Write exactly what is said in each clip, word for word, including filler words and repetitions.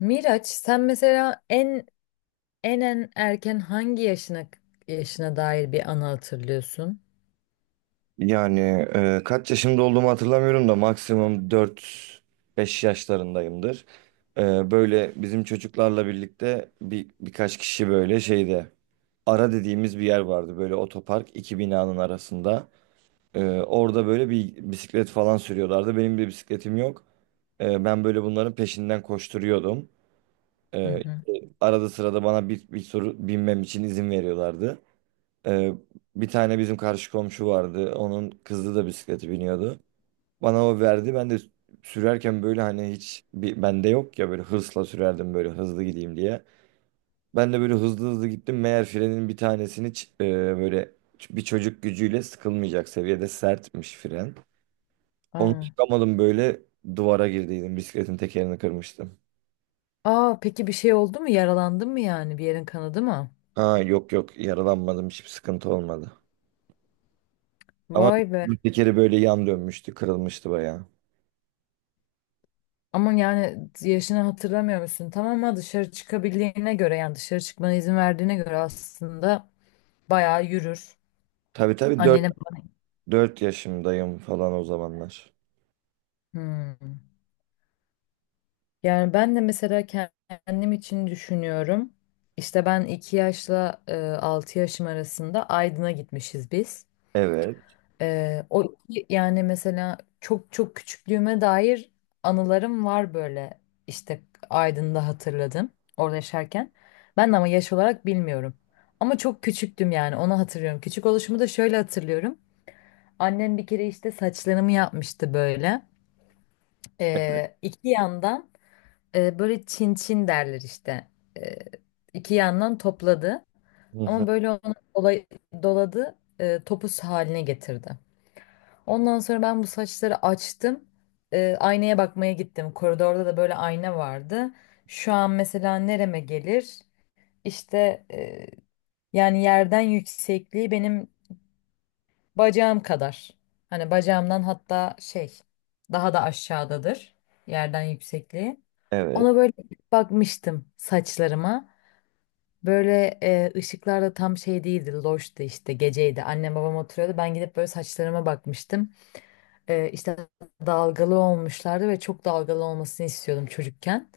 Miraç, sen mesela en en en erken hangi yaşına yaşına dair bir anı hatırlıyorsun? Yani e, kaç yaşımda olduğumu hatırlamıyorum da maksimum dört beş yaşlarındayımdır. E, böyle bizim çocuklarla birlikte bir birkaç kişi böyle şeyde ara dediğimiz bir yer vardı. Böyle otopark iki binanın arasında. E, orada böyle bir bisiklet falan sürüyorlardı. Benim bir bisikletim yok. E, ben böyle bunların peşinden koşturuyordum. Hı E, hı. arada sırada bana bir, bir soru binmem için izin veriyorlardı. E, bir tane bizim karşı komşu vardı. Onun kızı da bisikleti biniyordu. Bana o verdi. Ben de sürerken böyle hani hiç bir bende yok ya böyle hırsla sürerdim böyle hızlı gideyim diye. Ben de böyle hızlı hızlı gittim. Meğer frenin bir tanesini ç- e, böyle ç- bir çocuk gücüyle sıkılmayacak seviyede sertmiş fren. Onu Aa. çıkamadım böyle duvara girdiydim. Bisikletin tekerini kırmıştım. Aa, peki bir şey oldu mu? Yaralandın mı yani? Bir yerin kanadı mı? Ha, yok yok yaralanmadım. Hiçbir sıkıntı olmadı. Ama Vay be. tekeri böyle yan dönmüştü, kırılmıştı bayağı. Ama yani yaşını hatırlamıyor musun? Tamam ama dışarı çıkabildiğine göre yani dışarı çıkmana izin verdiğine göre aslında bayağı yürür. Tabii tabii dört Annene falan. dört yaşımdayım falan o zamanlar. Hmm. Yani ben de mesela kendim için düşünüyorum. İşte ben iki yaşla e, altı yaşım arasında Aydın'a gitmişiz biz. Evet. E, o iki- yani mesela çok çok küçüklüğüme dair anılarım var böyle. İşte Aydın'da hatırladım orada yaşarken. Ben de ama yaş olarak bilmiyorum. Ama çok küçüktüm yani onu hatırlıyorum. Küçük oluşumu da şöyle hatırlıyorum. Annem bir kere işte saçlarımı yapmıştı böyle. E, iki yandan. E, böyle çin çin derler işte. E, iki yandan topladı. Hı Ama hı. böyle onu dolay- doladı, e, topuz haline getirdi. Ondan sonra ben bu saçları açtım. E, aynaya bakmaya gittim. Koridorda da böyle ayna vardı. Şu an mesela nereme gelir? İşte, e, yani yerden yüksekliği benim bacağım kadar. Hani bacağımdan hatta şey daha da aşağıdadır yerden yüksekliği. Evet. Ona böyle bakmıştım saçlarıma. Böyle e, ışıklar da tam şey değildi, loştu işte geceydi. Annem babam oturuyordu. Ben gidip böyle saçlarıma bakmıştım. E, işte dalgalı olmuşlardı ve çok dalgalı olmasını istiyordum çocukken.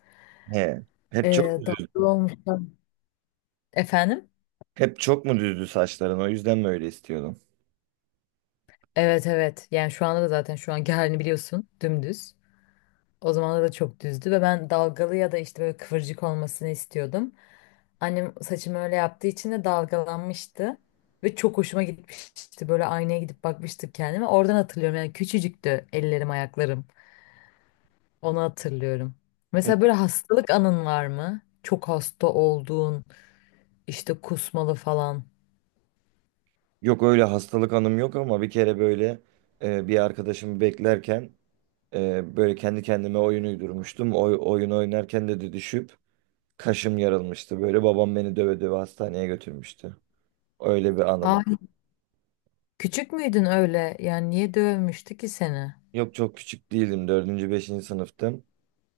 He. Hep çok E, mu düzdü? Dalgalı olmuşlar. Efendim? Hep çok mu düzdü saçların? O yüzden mi öyle istiyordun? Evet, evet. Yani şu anda da zaten şu anki halini biliyorsun. Dümdüz. O zamanlar da çok düzdü ve ben dalgalı ya da işte böyle kıvırcık olmasını istiyordum. Annem saçımı öyle yaptığı için de dalgalanmıştı ve çok hoşuma gitmişti. Böyle aynaya gidip bakmıştım kendime. Oradan hatırlıyorum yani küçücüktü ellerim ayaklarım. Onu hatırlıyorum. Mesela Hep böyle hastalık anın var mı? Çok hasta olduğun, işte kusmalı falan. Yok, öyle hastalık anım yok ama bir kere böyle e, bir arkadaşımı beklerken e, böyle kendi kendime oyun uydurmuştum. Oy, oyun oynarken de de düşüp kaşım yarılmıştı. Böyle babam beni döve döve hastaneye götürmüştü. Öyle bir Aa, anım. küçük müydün öyle? Yani niye dövmüştü ki seni? Yok, çok küçük değildim. Dördüncü, beşinci sınıftım.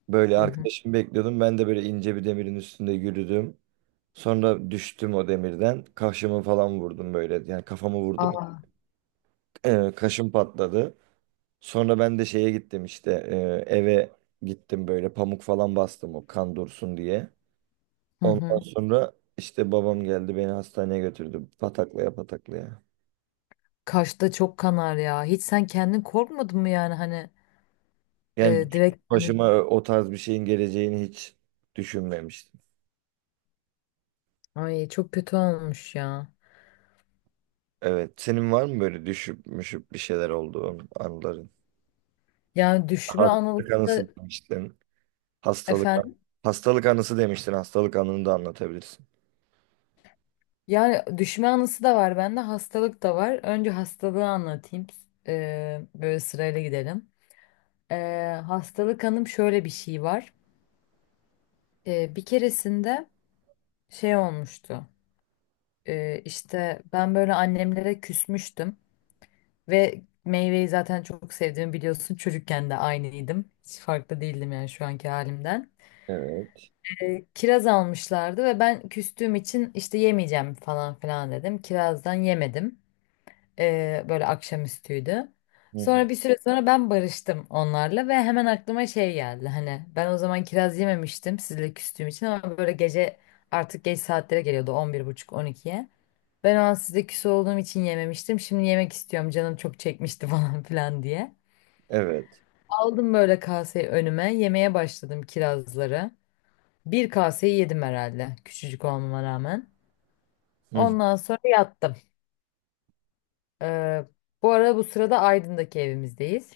Böyle Hı hı. arkadaşımı bekliyordum. Ben de böyle ince bir demirin üstünde yürüdüm. Sonra düştüm o demirden. Kaşımı falan vurdum böyle. Yani kafamı vurdum. Aa. Ee, kaşım patladı. Sonra ben de şeye gittim işte. e, eve gittim böyle pamuk falan bastım o kan dursun diye. Hı Ondan hı. sonra işte babam geldi beni hastaneye götürdü. Pataklaya pataklaya. Kaşta çok kanar ya. Hiç sen kendin korkmadın mı yani hani Yani Ee, direkt yani başıma o tarz bir şeyin geleceğini hiç düşünmemiştim. ay çok kötü olmuş ya. Evet. Senin var mı böyle düşüp müşüp bir şeyler olduğu anların? Yani düşme anısı Hastalık da- anısı demiştin. Hastalık efendim. hastalık anısı demiştin. Hastalık anını da anlatabilirsin. Yani düşme anısı da var bende, hastalık da var. Önce hastalığı anlatayım. Ee, böyle sırayla gidelim. Ee, hastalık anım şöyle bir şey var. Ee, bir keresinde şey olmuştu. Ee, işte ben böyle annemlere küsmüştüm ve meyveyi zaten çok sevdiğimi biliyorsun. Çocukken de aynıydım. Hiç farklı değildim yani şu anki halimden. Evet. E, kiraz almışlardı ve ben küstüğüm için işte yemeyeceğim falan filan dedim. Kirazdan yemedim. E, böyle akşamüstüydü. Hı hı. Sonra bir süre sonra ben barıştım onlarla ve hemen aklıma şey geldi. Hani ben o zaman kiraz yememiştim sizle küstüğüm için, ama böyle gece artık geç saatlere geliyordu, on bir buçuk on ikiye. Ben o an sizle küs olduğum için yememiştim. Şimdi yemek istiyorum, canım çok çekmişti falan filan diye. Evet. Aldım böyle kaseyi önüme, yemeye başladım kirazları. Bir kaseyi yedim herhalde, küçücük olmama rağmen. Hı hı. Ondan sonra yattım. Ee, Bu arada bu sırada Aydın'daki evimizdeyiz.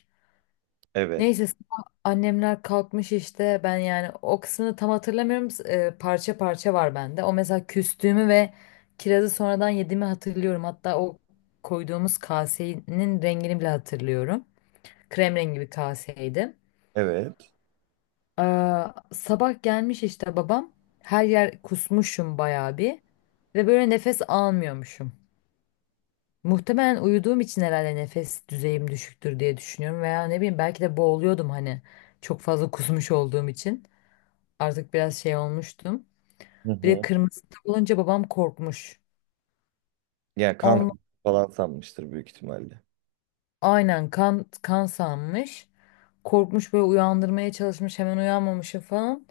Evet. Neyse sabah annemler kalkmış işte, ben yani o kısmını tam hatırlamıyorum. Ee, parça parça var bende. O mesela küstüğümü ve kirazı sonradan yediğimi hatırlıyorum. Hatta o koyduğumuz kasenin rengini bile hatırlıyorum. Krem rengi bir kaseydi. Evet. Aa, sabah gelmiş işte babam. Her yer kusmuşum bayağı bir. Ve böyle nefes almıyormuşum. Muhtemelen uyuduğum için herhalde nefes düzeyim düşüktür diye düşünüyorum. Veya ne bileyim, belki de boğuluyordum hani. Çok fazla kusmuş olduğum için. Artık biraz şey olmuştum. Hı Bir de hı. kırmızı tık olunca babam korkmuş. Yani kan falan sanmıştır büyük ihtimalle. Aynen, kan kan sanmış. Korkmuş böyle uyandırmaya çalışmış, hemen uyanmamışım falan.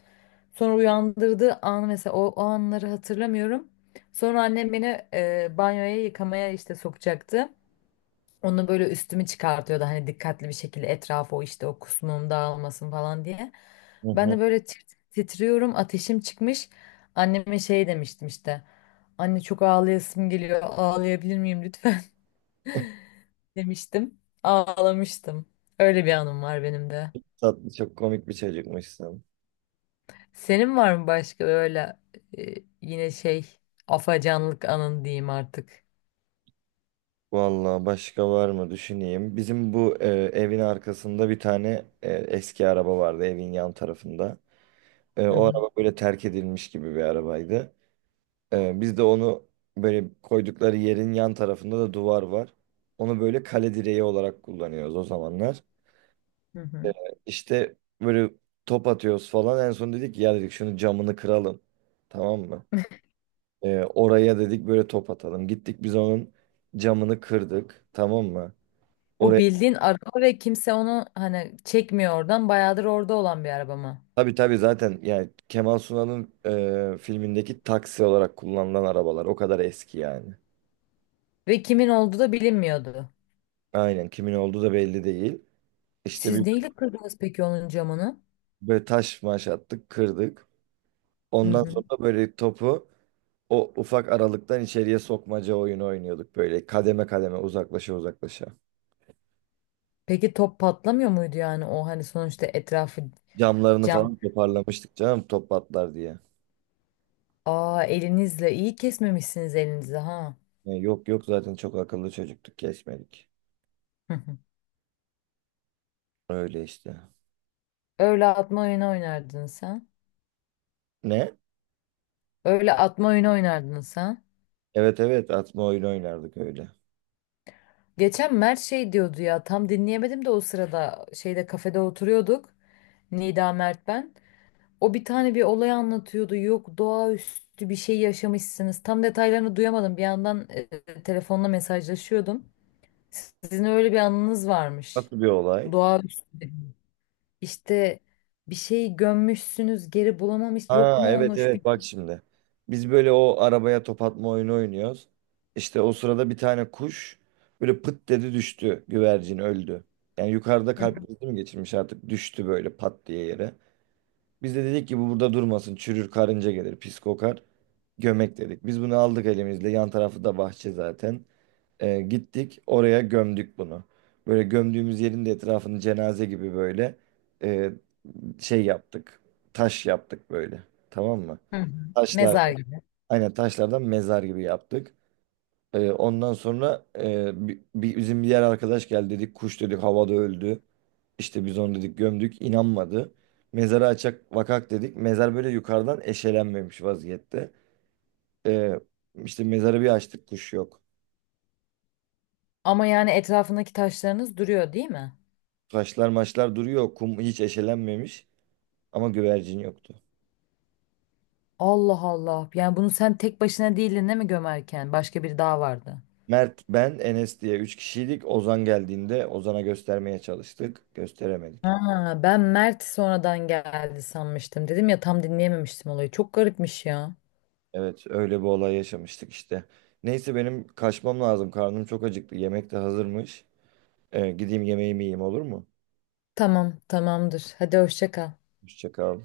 Sonra uyandırdığı an mesela o, o anları hatırlamıyorum. Sonra annem beni e, banyoya yıkamaya işte sokacaktı. Onu böyle üstümü çıkartıyordu, hani dikkatli bir şekilde, etrafı o işte o kusmum dağılmasın falan diye. Hı Ben hı. de böyle tir- titriyorum, ateşim çıkmış. Anneme şey demiştim işte. Anne çok ağlayasım geliyor, ağlayabilir miyim lütfen? Demiştim. Ağlamıştım. Öyle bir anım var benim de. Tatlı, çok komik bir çocukmuşsun. Senin var mı başka öyle, e, yine şey, afacanlık anın diyeyim artık. Vallahi başka var mı düşüneyim. Bizim bu e, evin arkasında bir tane e, eski araba vardı evin yan tarafında. E, Hı o hı. araba böyle terk edilmiş gibi bir arabaydı. Ee, biz de onu böyle koydukları yerin yan tarafında da duvar var. Onu böyle kale direği olarak kullanıyoruz o zamanlar. Hı Ee, hı. işte böyle top atıyoruz falan. En son dedik ki, ya dedik şunu camını kıralım. Tamam mı? Ee, oraya dedik böyle top atalım. Gittik biz onun camını kırdık. Tamam mı? Bu Oraya bildiğin araba ve kimse onu hani çekmiyor oradan. Bayağıdır orada olan bir araba mı? tabii tabii zaten yani Kemal Sunal'ın e, filmindeki taksi olarak kullanılan arabalar o kadar eski yani. Ve kimin olduğu da bilinmiyordu. Aynen, kimin olduğu da belli değil. İşte Siz bir neyle kırdınız peki onun camını? böyle taş maş attık, kırdık. Hı Ondan hı. sonra böyle topu o ufak aralıktan içeriye sokmaca oyunu oynuyorduk böyle kademe kademe uzaklaşa uzaklaşa. Peki top patlamıyor muydu yani, o hani sonuçta etrafı Camlarını cam. falan toparlamıştık canım top patlar diye. Aa, elinizle iyi kesmemişsiniz elinizi ha. Yani yok yok zaten çok akıllı çocuktuk kesmedik. Öyle işte. Öyle atma oyunu oynardın sen. Ne? Öyle atma oyunu oynardın sen. Evet evet, atma oyunu oynardık öyle. Geçen Mert şey diyordu ya, tam dinleyemedim de o sırada şeyde, kafede oturuyorduk. Nida, Mert, ben. O bir tane bir olay anlatıyordu. Yok, doğaüstü bir şey yaşamışsınız. Tam detaylarını duyamadım. Bir yandan e, telefonla mesajlaşıyordum. Sizin öyle bir anınız varmış. Nasıl bir olay? Doğaüstü. İşte bir şeyi gömmüşsünüz geri bulamamış, yok Ha, mu evet olmuş bir evet, bak şimdi. Biz böyle o arabaya top atma oyunu oynuyoruz. İşte o sırada bir tane kuş böyle pıt dedi düştü. Güvercin öldü. Yani yukarıda Hı kalp hı. krizi mi geçirmiş artık düştü böyle pat diye yere. Biz de dedik ki bu burada durmasın, çürür, karınca gelir, pis kokar. Gömek dedik. Biz bunu aldık elimizle, yan tarafı da bahçe zaten. Ee, gittik oraya gömdük bunu. Böyle gömdüğümüz yerin de etrafını cenaze gibi böyle e, şey yaptık. Taş yaptık böyle. Tamam mı? Hı hı. Taşlar, mezar gibi. aynen taşlardan mezar gibi yaptık. Ee, ondan sonra e, bi- bi- bizim bir diğer arkadaş geldi, dedik kuş, dedik havada öldü. İşte biz onu dedik gömdük, inanmadı. Mezarı açak vakak dedik. Mezar böyle yukarıdan eşelenmemiş vaziyette. Ee, işte mezarı bir açtık, kuş yok. Ama yani etrafındaki taşlarınız duruyor değil mi? Taşlar maçlar duruyor, kum hiç eşelenmemiş ama güvercin yoktu. Allah Allah. Yani bunu sen tek başına değildin değil mi gömerken? Başka biri daha vardı. Mert, ben, Enes diye üç kişiydik. Ozan geldiğinde Ozan'a göstermeye çalıştık. Gösteremedik. Ha, ben Mert sonradan geldi sanmıştım. Dedim ya tam dinleyememiştim olayı. Çok garipmiş ya. Evet, öyle bir olay yaşamıştık işte. Neyse benim kaçmam lazım. Karnım çok acıktı. Yemek de hazırmış. Ee, gideyim yemeğimi yiyeyim, olur mu? Tamam, tamamdır. Hadi hoşça kal. Hoşça kal.